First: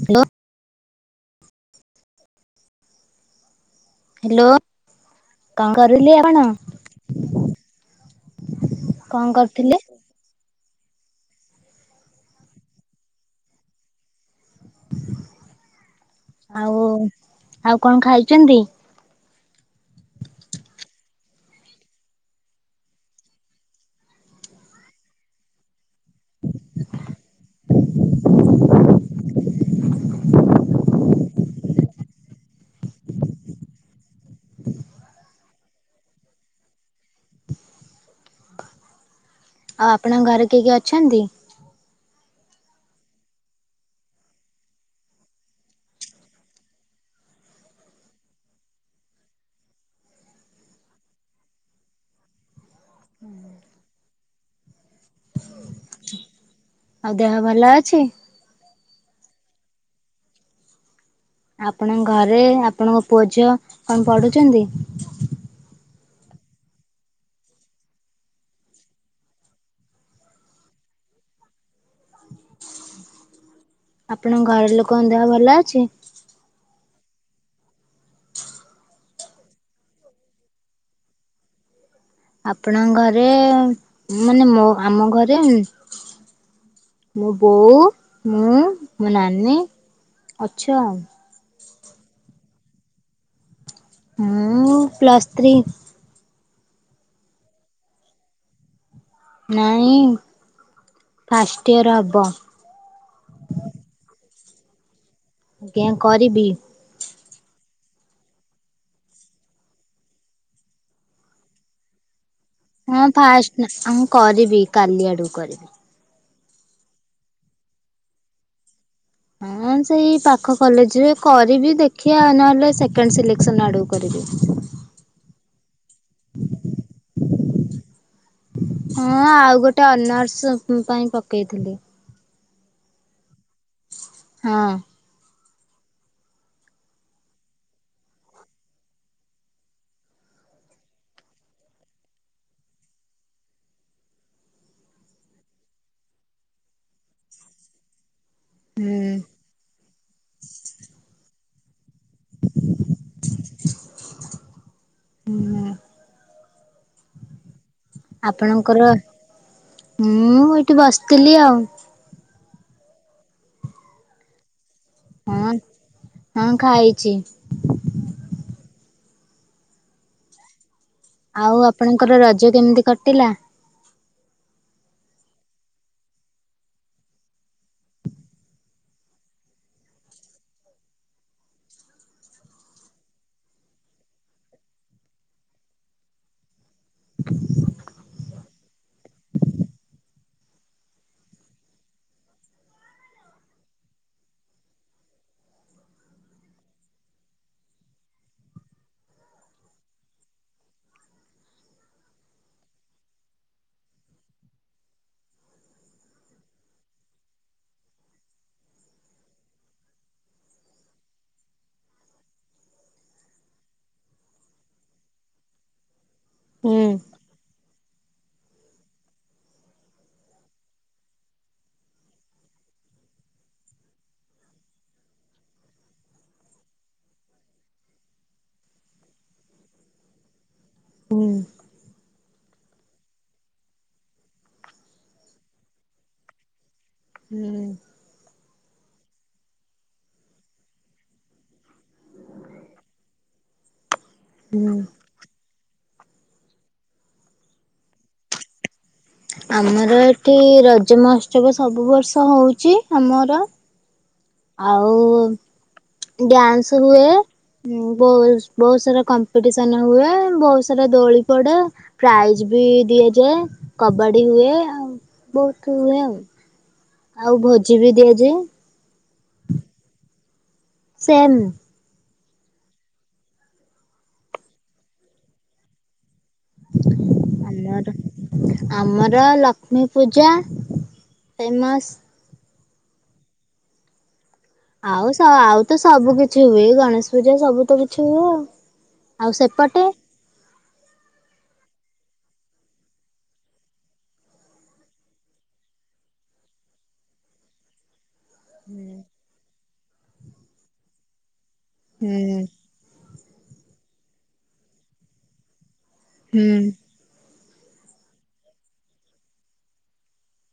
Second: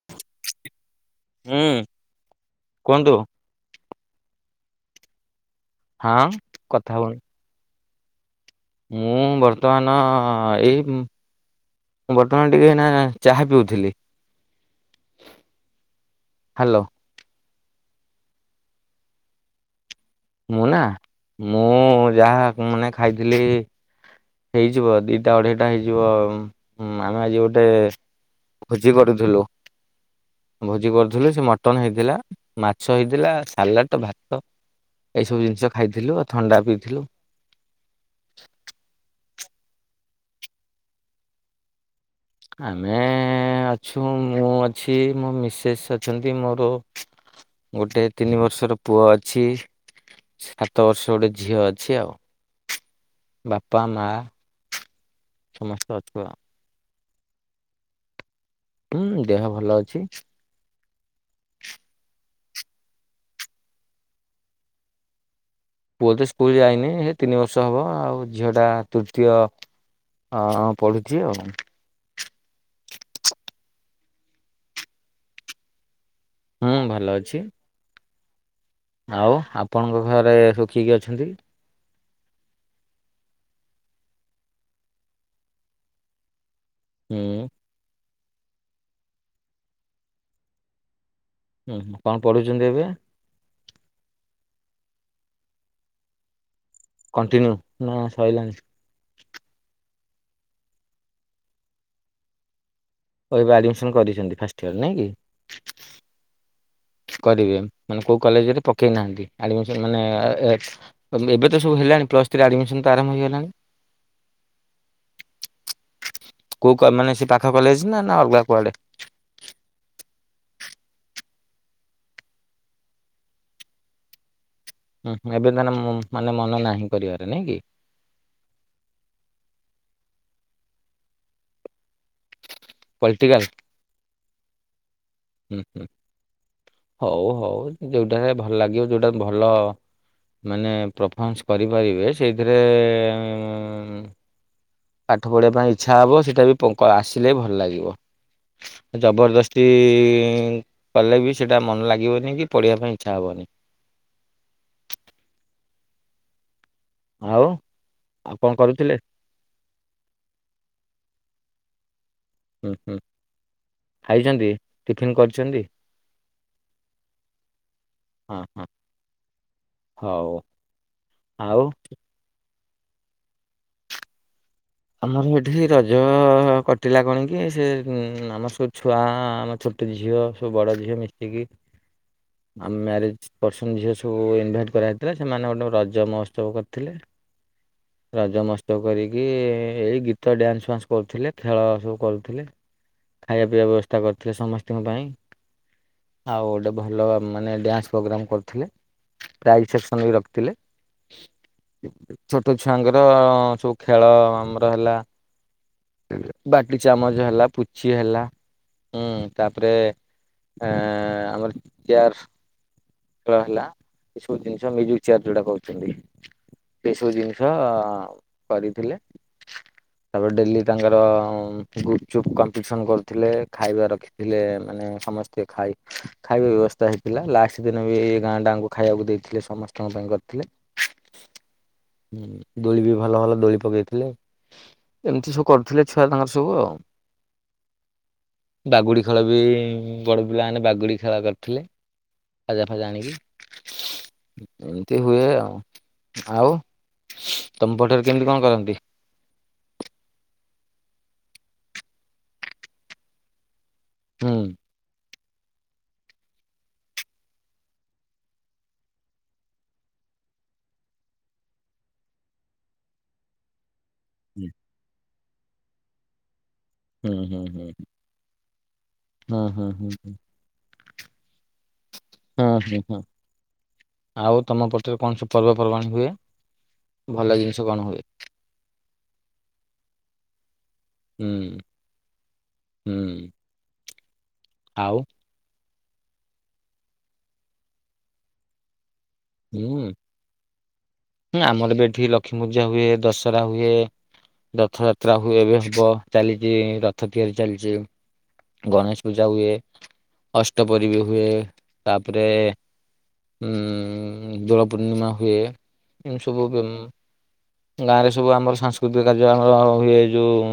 Hello, ହୁଁ କୁହନ୍ତୁ, hello କଁ କରିଲି ହଁ ଆପଣ? କଥା ହଉନି। ମୁଁ କଣ କରୁଥିଲେ? ବର୍ତ୍ତମାନ, ହଁ ଏଇ ମୁ ବର୍ତ୍ତମାନ ଟିକେ ଏଇନା ଚାହା ପିଉଥିଲି। ହ୍ୟାଲୋ ଆଉ-ଆଉ କଣ ଖାଉଛନ୍ତି? ମୁଁ ନା ମୁଁ ଯାହା ମାନେ ଖାଇଥିଲି, ହେଇ ଯିବ ଦିଟା ଅଢେଇଟା ହେଇଯିବ ଉଁ ଆମେ ଆଜି ଗୋଟେ, ଭୋଜି କରୁଥିଲୁ, ଭୋଜି କରୁଥିଲୁ ସେ ମଟନ ହେଇଥିଲା ମାଛ ହେଇଥିଲା ସାଲାଡ ତ ଭାତ, ଏଇସବୁ ଜିନିଷ ଖାଇଥିଲୁ ଆଉ ଥଣ୍ଡା ପିଇଥିଲୁ, ଆଉ ଆପଣଙ୍କ ଘରେ କିଏ-କିଏ ଅଛନ୍ତି? ଆମେ ଅଛୁ ମୁଁ ଅଛି ମୋ ମିସେସ୍ ଅଛନ୍ତି ମୋର, ଗୋଟେ ତିନି ବର୍ଷର ପୁଅ ଅଛି, ସାତ ବର୍ଷ ଗୋଟେ ଝିଅ ଅଛି ଆଉ, ବାପା ମା ସମସ୍ତେ ଅଛ ଆ, ଆଉ ଦେହ ଭଲ ଅଛି, ହୁଁ ଦେହ ଭଲ ଅଛି, ଆପଣଙ୍କ ଘରେ ଆପଣଙ୍କ ପୁଅ ଝଅ କଣ ପଢ଼ୁଛନ୍ତି? ପୁଅ ତ ସ୍କୁଲ ଯାଇନି ସେ ତିନି ବର୍ଷ ହବ ଆଉ ଝିଅ ଟା ତୃତୀୟ, ହଁଁ ପଢ଼ୁଛି ଆଉ, ଆପଣଙ୍କ ଘର ଲୋକଙ୍କ ଦେହ ଭଲ ଅଛି? ହୁଁ ଭଲ ଅଛି। ଆଉ ଆପଣଙ୍କ ଘରେ ହୁଁ କିଏ-କିଏ ଅଛନ୍ତି? ଆପଣଙ୍କ ଘରେ ମାନେ ମୋ ଆମ ଘରେ, ହୁଁ ମୋ ବୋଉ ମୁଁ ମୋ ନାନୀ ଅଛ, ହୁଁ କଁ ପଢ଼ୁଛନ୍ତି ଏବେ? ମୁଁ ପ୍ଲସ୍ ଥ୍ରୀ, କଣ୍ଟିନ୍ୟୁ ନା ସରିଲାଣି? ନାଇଁ ଫାଷ୍ଟ୍ ଟିୟର୍ ହବ, ଏବେ ଆଡ଼ମିଶନ କରିଛନ୍ତି ଫାଷ୍ଟ ଟିୟର ନାଇଁ କି? ଆଜ୍ଞା କରିବି, କରିବେ ମାନେ କୋଉ କଲେଜରେ ପକେଇ ନାହାନ୍ତି ଆଡ଼୍ ମିସନ୍ ମାନେ ଏ-ଏ-ଏ, ଏବେ-ଏବେ ତ ସବୁ ହେଲାଣି ପ୍ଲସ୍ ଥ୍ରୀ ଆଡ଼ମି, ହଁ ଫାଷ୍ଟ ନା ଆଉ ମୁଁ କରିବି କାଲି ଆଡ଼ୁ କରିବି, କୋଉ କମ୍ ମାନେ ସେ ପାଖ କଲେଜ ନା-ନା ଅଲଗା କୁଆଡ଼େ, ହଁ ସେଇ ପାଖ କଲେଜରେ କରିବି ଦେଖିବା ନହେଲେ ସେକେଣ୍ଡ ସିଲେକ୍ସନ ଆଡକୁ କରିବି, ହୁଁ ଏବେ ତାର ମୋ ମାନେ ମନ ନାହିଁ କରିବାରେ ନାଇଁ କି, ହଁ ଆଉ ଗୋଟେ ଅନର୍ସ ହୁଁ ପାଇଁ ପକେଇଥିଲି, ପଲିଟିକାସ୍? ହଁ। ହୁଁ ହୁଁ ହଉ ହଉ ଯୋଉଟାରେ ଭଲ ଲାଗିବ ଯୋଉଟା ଭଲ ମାନେ ପ୍ରଫମାସ କରିପାରିବେ ସେଇଥିରେ ପାଠ ପଢ଼ିବା ପାଇଁ ଇଚ୍ଛା ହବ ସେଇଟା ବି ପଙ୍କ ଆସିଲେ ଭଲ ଲାଗିବ। ହୁଁ ଜବରଦସ୍ତି କଲେ ବି ସେଟା ମନ ଲାଗ ଲାଗିବନି ପଢିବା ପାଇଁ ଇଚ୍ଛା ହବନି। ହୁଁ, [inaudible] ଆଉ ଆଉ କଣ ଆପଣଙ୍କର କରୁଥିଲେ? ମୁଁ ଏଇଠି ବସିଥିଲି ଆଉ। ହୁଁ ହୁଁ ଖାଇଛନ୍ତି? ଟିଫନ୍ ହଁ କରିଛନ୍ତି? ହଁ ଖାଇଛି। ହଁ ହ ହଉ। ଆଉ ଆପଣଙ୍କର ରଜ କେମିତି କଟିଲା? ଆମର ଏଠି ସେଇ ରଜ କଟିଲା କଣ କି ସେ ଆମର ସବୁ ଛୁଆ ଆମଛ ଟେ ଝିଅ ସବୁ ବଡ ଝିଅ ମିଶିକି [inaudible] ଆମ ମ୍ୟାରେଜ ଅଛନ୍ତି ଝିଅ ସବୁ ଇନଭାଇଟ କରାହେଇଥିଲା ସେମାନେ ଗୋଟେ ରଜ ମହୋତ୍ସବ କରିଥିଲେ। ରଜ ମହୋତ୍ସବ କରିକି ଏଇ ଗୀତ ଡ୍ୟାନ୍ସ ଫାନ୍ସ କରୁଥିଲେ ଖେଳ ସବୁ କରୁଥିଲେ। ଖାଇବା ପିଇବା ବ୍ୟବସ୍ଥା କରିଥିଲେ ସମସ୍ତିଙ୍କ ପାଇଁ। ଆଉ ଗୋଟେ ଭଲ ମାନେ ଡ୍ୟାନ୍ସ ପ୍ରୋଗ୍ରାମ କରିଥିଲେ। ପ୍ରାଇ ସେସନ ବି ରଖିଥିଲେ। ଛୋଟ ଛୁଆଙ୍କର ସବୁ ଖେଳ ଆମର ହେଲା ବାଟି ଚାମଚ ହେଲା ପୁଚି ହେଲା ହୁଁ ତାପରେ ଏଁ ଆମର ଚେୟାର ହେଲା ଏ ସବୁ ଜିନିଷ ମ୍ୟୁଜିକ ଚିଆର୍ ଯୋଉଟା କହୁଛନ୍ତି। ହୁଁ ଏଇସବୁ ଜିନିଷ କରିଥିଲେ। ତାପରେ ଡେଲି ତାଙ୍କର ଗୁପ ଚୁପ୍ କମ୍ପିଟିସନ କରୁଥିଲେ ଖାଇବା ରଖି ଥିଲେ ମାନେ ସମସ୍ତେ ଖାଇ ଖାଇବା ବ୍ୟବସ୍ଥା ହେଇଥିଲା ଲାଷ୍ଟ ଦିନ ବି ଏ ଗାଁ ଡାଙ୍କୁ ଖାଇବାକୁ ଦେଇଥିଲେ ସମସ୍ତଙ୍କ ପାଇଁ କରିଥିଲେ। ହୁଁ। ହୁଁ, ଦୋଳି ବି ଭଲ ଭଲ ଦୋଳି ପକେଇଥିଲେ। ଏମତି ସବୁ କରୁଥିଲେ ଛୁଆ ତାଙ୍କର ସବୁ ଆଉ। ହୁଁ। ବାଗୁଡି ଖେଳ ବି ବଡ ପିଲାମାନେ ବାଗୁଡି ଖେଳ କରିଥିଲେ। ବାଜା ଫାଯା ଆଣିକି। ହୁଁ ଏମତି ହୁଏ ଆଉ, ଆଉ ତମ ପଟରେ କେମିତି କଁ କରନ୍ତି? ଆମର ଏଠି ରଜ ମହୋତ୍ସବ ସବୁ ବର୍ଷ ହଉଚି ଆମର। ହୁଁ। ଆଉ ଡ୍ୟାନ୍ସ ହୁଏ। ବହୁ ବହୁତ ସାରା କମ୍ପିଟିସନ ହୁଏ, ବହୁତ ସାରା ଦୋଳି ପଡେ। ପ୍ରାଇଜ ବି ଦିଆଯାଏ, କବାଡି ହୁଁ ହୁଏ, ଆ ବହୁତ ହୁଏ ଆଉ। ହୁଁ ଆଉ ହୁଁ ହୁଁ ଭୋଜି ବି ଦିଆଯାଏ ହୁଁ ହୁଁ ହୁଁ ହୁଁ। ସେନ୍। ହଁ, ହଁ, ହଁ ଆଉ ତମ ପଟରେ କଣ ସବୁ ପର୍ବପର୍ବାଣି ହୁଏ? ଭଲ ଜିନିଷ କଣ ଆମର ହୁଏ? ଆମର ଲକ୍ଷ୍ମୀ ପୂଜା ହୁଁ, ଫେମସ୍। ହୁଁ। ଆଉ ସ ଆଉ ତ ସବୁ କିଛି ହୁଏ। ଏଇ ଗଣେଶ ପୂଜା ସବୁ ତ କିଛି ହୁଏ ଆଉ। ଆଉ ସେପଟେ ହୁଁଁ, ନା ଆମର ବି ଏଠି ଲକ୍ଷ୍ମୀ ପୂଜା ହୁଏ। ଦଶହରା ହୁଏ। ରଥଯାତ୍ରା ହଏ। ଏବେ ହବ ଚାଲିଛି ରଥ ତିଆରି ଚାଲିଛି। ହୁଁ ଗଣେଶ ପୂଜା ହୁଏ। ଅଷ୍ଟପରି ବୀ ହୁଏ। ତାପରେ ହୁଁ ଉଁ ଦୋଳ ପୂର୍ଣ୍ଣିମା ହୁଏ। ଏ ସବୁ ଗାଁରେ ସବୁ ଆମର ସାଂସ୍କୃତିକ କାର୍ଯ୍ୟ ଆମର ହୁଏ। ଯୋଉ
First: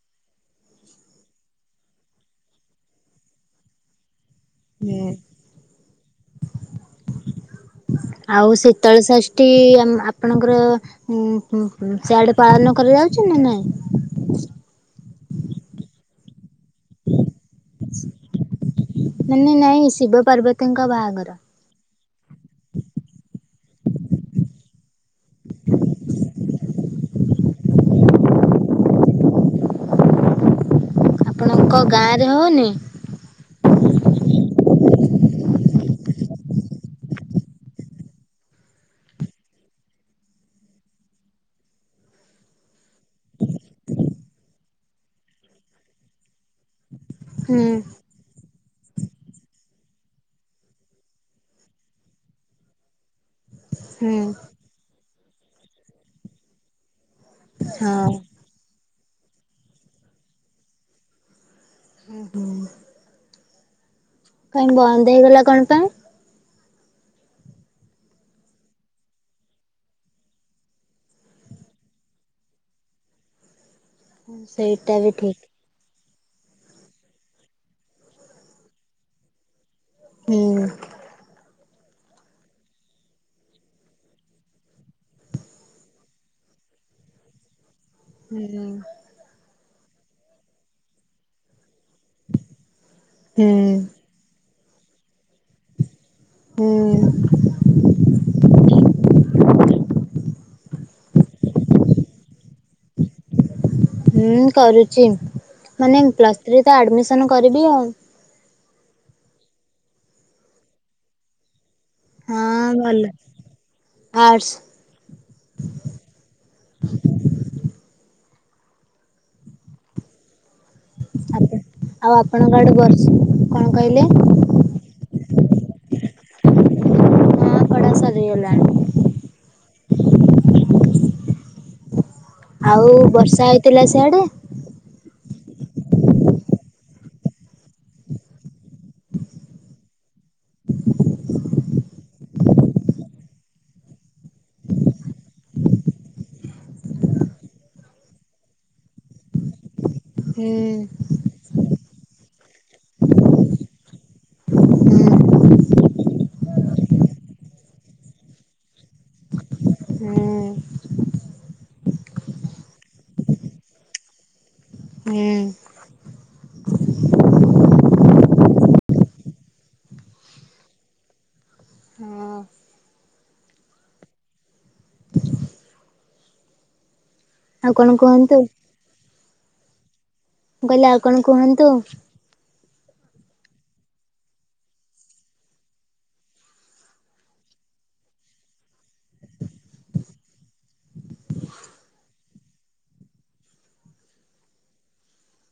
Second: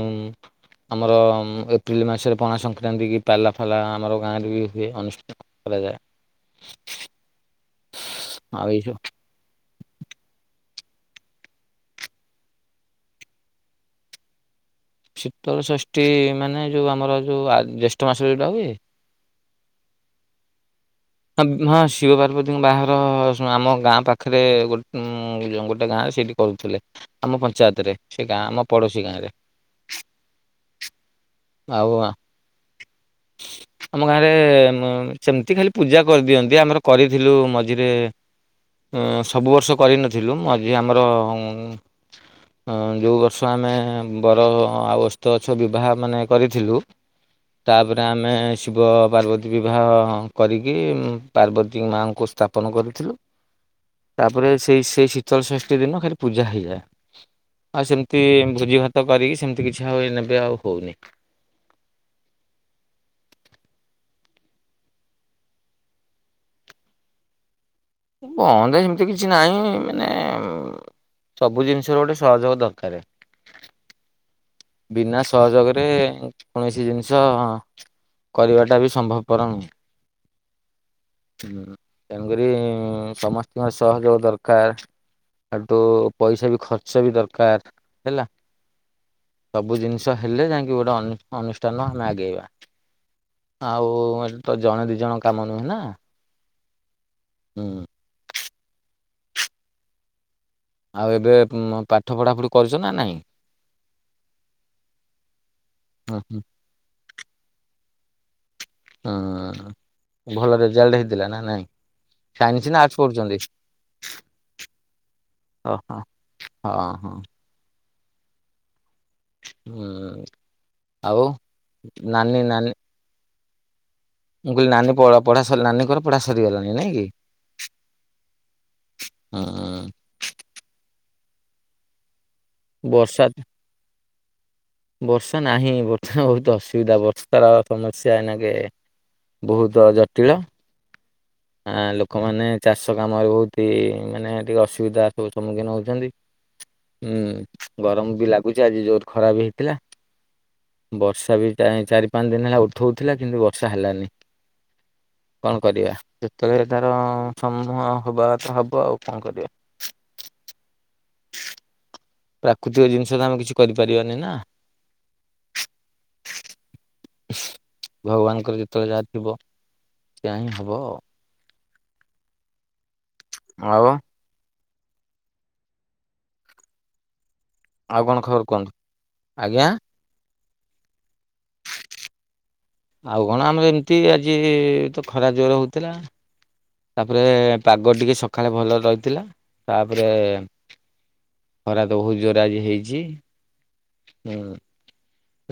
ଆମର ଏପ୍ରିଲ ମାସରେ ପଣା ଶକ ସଂକ୍ରାନ୍ତି କି ପାଲା ଫାଲା ଆମର ଗାଁରେ ବି ହୁଏ। ହୁଁ। ଅନୁଷ୍ଠାନ କରାଯାଏ। ଆଉ ଏଇ ଯୋଉ ଶୀତଳ ଷଷ୍ଠୀ ଶଷ୍ଟୀ ଆମ ଆପଣଙ୍କର ଉଁ ସେଆଡେ ପାଳନ କରାଯାଉଛି ନା ନାଇଁ? ଶୀତଳ ଷଷ୍ଠୀ ମାନେ ଯୋଉ ଆମର ଯୋଉ ଆ ଜ୍ୟେଷ୍ଠ ମାସ ରେ ଯୋଉଟା ହୁଏ। ମାନେ ନାଇଁ ଶିବ ପାର୍ବତୀଙ୍କ ବାହାଘର। ହଁ, ଶିବ ପାର୍ବତୀଙ୍କ ବାହାଘର ଆମ ଗାଁ ପାଖରେ ଗୋ ଗୋଟେ ଗାଁ ସେଇଠି କରୁଥିଲେ। ଆମ ପଞ୍ଚାୟତ ରେ ସେ ଗାଁ, ଆମ ପଡୋଶୀ ଗାଁ ରେ। [unintelligible] ଆଉ, ଆ ଗାଁରେ ହଉନି? ଆମ ଗାଁରେ ମ୍ ସେମତି ଖାଲି ପୂଜା କରିଦିଅନ୍ତି। ଆମର କରିଥିଲୁ ମଝିରେ ଉଁ ସବୁ ବର୍ଷ କରିନଥିଲୁ। ମୁଁ ଆଜି ଆମର ଯୋଉଁ ବର୍ଷ ଆମେ ବର ଆଉ ଓସ୍ତ ଗଛ ବିବାହ ମାନେ କରିଥିଲୁ ଁ [unintelligible] ତାପରେ ଆମେ ଶିବ ପାର୍ବତୀ ବିବାହ କରିକି। ପାର୍ବତୀ ମାଙ୍କୁ ସ୍ଥାପନ କରିୁଥିଲୁ। ହୁଁ। ତାପରେ ସେଇ ସେଇ ଶୀତଳଷଷ୍ଠୀ ଦିନ ଖାଲି ପୂଜା ହେଇଯାଏ। ଆଉ ହଁ ସେମିତି ଭୋଜି ଭାତ କରିକି, ସେମିତି କିଛି ଆଉ ଏବେ ଆଉ ହଉନି। ହୁଁ। କାଇଁ ବନ୍ଦ ହେଇଗଲା କଣ ପାଇଁ? ବନ୍ଦ ଏମିତି କିଛି ନାହିଁ। ମାନେ ସବୁ ଜିନିଷ ର ଗୋଟେ ସହଯୋଗ ଦରକାର। ସେଇ ବିନା ସହଯୋଗରେ କୌଣସି ଜିନିଷ କରିବାଟା ବି ସମ୍ଭବପର ନୁହେଁ। ହୁଁ। ତେଣୁକରି ସମସ୍ତଙ୍କ ସହଯୋଗ ଦରକାର। ଆଉ ତୁ ପଇସା ବି ଖର୍ଚ୍ଚ ବି ଦରକାର। ହେଲା। ହୁଁ ସବୁ ଜିନିଷ ହେଲେ ଯାଇକି ଗୋଟେ ଅନୁ ଅନୁଷ୍ଠାନ ଆମେ ଆଗେଇବା। ହୁଁ ଆଉ ଏଠି ତ ଜଣେ ଦି ଜଣ କାମ ନୁହେଁ ନା। ହୁଁ। ହୁଁ ଆଉ ଏବେ ପାଠ ପଢାପଢି କରିଛ ନା ନାଇଁ। ହୁଁ, କରୁଛି। ମାନେ ହୁଁ ପ୍ଲସ୍ ହୁଁ ଥ୍ରୀରେ ତ ଆଡମିସନ କରିବି ଆଉ। ହୁଁ, ଭଲ ରେଜାଲ୍ଟ ହେଇଥିଲା ନା ନାଇଁ? ହଁ ସାଇନ୍ସ ନା ଭଲ ଆର୍ଟସ ପଢୁଛନ୍ତି? ଆର୍ଟସ। ଓ ହୋ ହଁ, ହଁ। ହଁ। ଆଜ୍ଞା ଆଉ ଆପଣଙ୍କ ନାନୀ ଆଡେ ବର୍ଷ କଣ କଇଲେ? ମୁଁ କଇଲି ନାନୀ ପ ପଢ଼ା ସଲ୍ ନାନୀଙ୍କର ପଢା ସରିଗଲାଣି ନାଇଁ କି? ପଢ଼ା ସରିଗଲାଣି। ହୁଁ। ଆଉ ବର୍ଷା ହେଇଥିଲା ସିଆଡେ? ବର୍ଷା ନାହିଁ ବହୁତ ଅସୁବିଧା ବର୍ଷାର ସମସ୍ୟା ଏନାକେ। ବହୁତ ଜଟିଳ। ଆଁ ଲୋକମାନେ ଚାଷ କାମରେ ବହୁତୀ ମାନେ ଟିକେ ଅସୁବିଧା ସବୁ ସମ୍ମୁଖୀନ ହଉଛନ୍ତି। ହୁଁ ଗରମ ବି ଲାଗୁଛି ଆଜି ଜୋର ଖରା ବି ହେଇଥିଲା। ହୁଁ। ବର୍ଷା ବି କାଇଁ ଚାରି ପାଞ୍ଚ ଦିନ ହେଲା ଉଠଉଥିଲା କିନ୍ତୁ ବର୍ଷା ହେଲାନି। କଣ କରିବା ଯେତେବେଳେ ତାର ସମୂହ ହବା କଥା ହବ ଆଉ କଣ କରିବା। ହୁଁ। ପ୍ରାକୃତିକ ଜିନିଷ ତ, ଆମେ କିଛି କରିପାରିବାନି ନା? ହୁଁ। ଭଗବାନଙ୍କର ଯେତେବେଳେ ଯାହା ଥିବ, ସେୟା ହିଁ ହବ ଆଉ। ହଁ। ଆଉ? [inaudible] ଆଉ କଣ ଖବର କୁହନ୍ତୁ? ଆଜ୍ଞା। ମୁଁ କଇଲି, ଆଉ କଣ କୁହନ୍ତୁ? ଆଉ କଣ, ଆମର ଏମିତି ଆଜି ତ ଖରା ଜୋର୍ ହଉଥିଲା। ତାପରେ, ପାଗ ଟିକେ ସକାଳେ ଭଲ ରହିଥିଲା। ତାପରେ ଖରା ତ ବହୁତ ଜୋରେ ଆଜି ହେଇଛି। ହୁଁ।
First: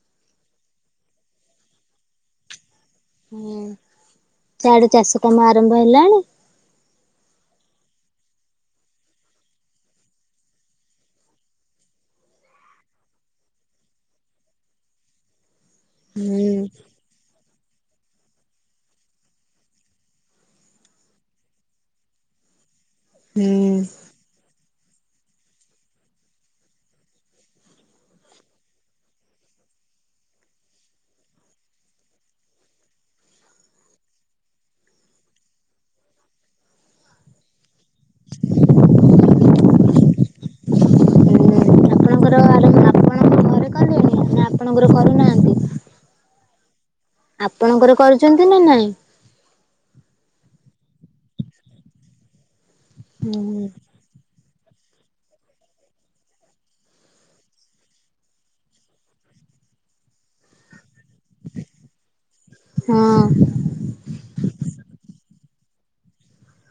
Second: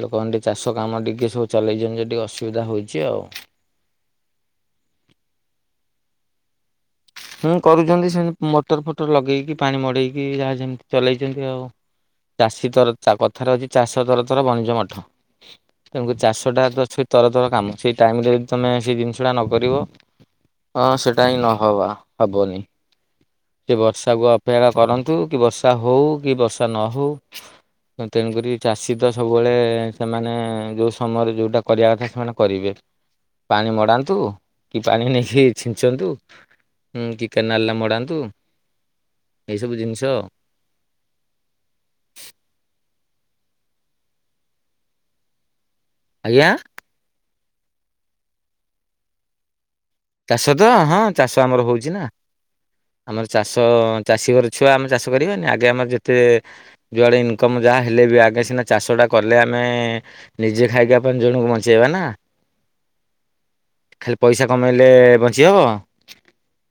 ଲୋକମାନେ ଟିକେ ଚାଷ କାମ ଟିକେ ସବୁ ଚଲେଇଛନ୍ତି ଯେ, ଟିକେ ଅସୁବିଧା ହଉଛି ଆଉ। ହୁଁ। ସେଆଡେ ଚାଷ କାମ ଆରମ୍ଭ ହେଲାଣି? ହୁଁ, କରୁଛନ୍ତି ସେମିତି ମୋଟର-ଫୋଟର ଲଗେଇକି, ପାଣି ମଡେଇକି, ଯାହା ଯେମିତି ଚଲେଇଛନ୍ତି ଆଉ। ଚାଷୀ ତର କଥାରେ ଅଛି, ଚାଷ ତର ତର ବଣିଜ ମଠ। ତେଣୁକରି ଚାଷ ଟା ଅଛି, ତର ତର କାମ। ସେଇ ଟାଇମରେ ଯଦି ତୁମେ ସେଇ ଜିନିଷଟା ନ କରିବ, ହଁ, ସେଇଟା ହିଁ ନ ହବା। ହବନି। ସେ ବର୍ଷାକୁୁ ପେରା କରନ୍ତୁ କି, ବର୍ଷା ହଉ କି ବର୍ଷା ନ ହଉ। ତେଣୁକରି ଚାଷୀ ତ ସବୁବେଳେ, ସେମାନେ ଯୋଉ ସମୟରେ ଯୋଉଟା କରିବା କଥା, ସେମାନେ କରିବେ। ପାଣି ମଡାନ୍ତୁ କି, ପାଣି ନେଇକି ଛିଞ୍ଚନ୍ତୁ। ହୁଁ, କି କେନାଲ ରେ ମଡ଼ାନ୍ତୁ। ଏଇସବୁ ଜିନିଷ। ଆପଣଙ୍କର ଆରମ୍ଭ ଆପଣଙ୍କ ଘରେ କଲେଣି ନା ଆପଣଙ୍କର କରୁନାହାନ୍ତି? ଆଜ୍ଞା। ଆପଣଙ୍କର କରୁଛନ୍ତି ନା, ନାଇଁ? ଚାଷ ତ ହଁ, ଚାଷ ଆମର ହଉଛି ନା। ଆମର ଚାଷ ହଁ ଚାଷୀ ଘର ଛୁଆ ଆମେ, ଚାଷ କରିବାନି? ଆଗେ ଆମର ଯେତେ ଯୁଆଡ଼େ ଇନକମ୍ ଯାହା ହେଲେ ବି, ଆଗେ ସିନା ଚାଷଟା କଲେ, ଆମେ ନିଜେ ଖାଇକି ପାଞ୍ଚ ଜଣଙ୍କୁ ବଞ୍ଚେଇବା ନା ଖାଲି ପଇସା କମେଇଲେ ବଞ୍ଚି ହବ?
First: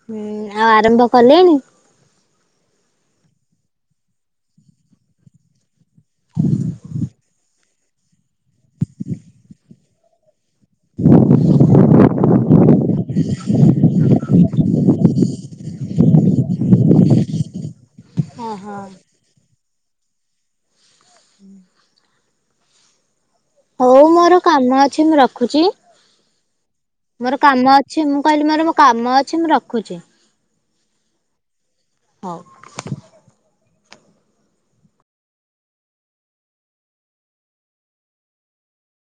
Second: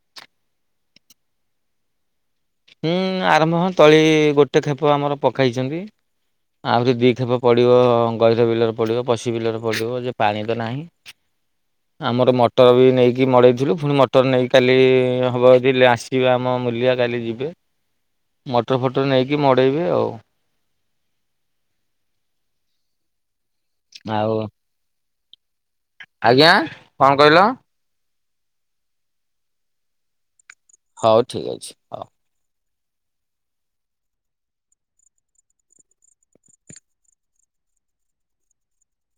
ହୁଁ, ଆଉ ଆରମ୍ଭ କଲେଣି। ହୁଁ, ଆରମ୍ଭ ହଁ ତଳି ଗୋଟେ ଖେପ ଆମର ପକାଇଛନ୍ତି। ଆହୁରି ଦିକ୍ଷେପ ପଡିବ ଗହିର ବିଲରେ ପଡିବ, ପଶି ବିଲରେ ପଡିବ ଯେ। ପାଣି ତ ନାହିଁ ଆମର ମଟର ବି ନେଇକି ମଡେଇଥିଲୁ, ପୁଣି ମଟ ମଟର ନେଇକି କାଲି ହବ ଯଦି ଆସିକି ଆମ ମୂଲିଆ କାଲି ଯିବେ। ଓହୋ ମଟର ଫଟର ନେଇକି ମଡେଇବି ଆଉ। [inaudible] ହଉ ମୋର ଆଉ କାମ ଅଛି ମୁଁ ରଖୁଛି। ଆଜ୍ଞା କଣ ମୋର କହିଲ କାମ ଅ ଛି ମୁଁ କହିଲି ମୋର କାମ ଅଛି ମୁଁ ରଖୁଛି। ହଉ ଠିକ୍ ଅଛି ହଉ। ହଁ।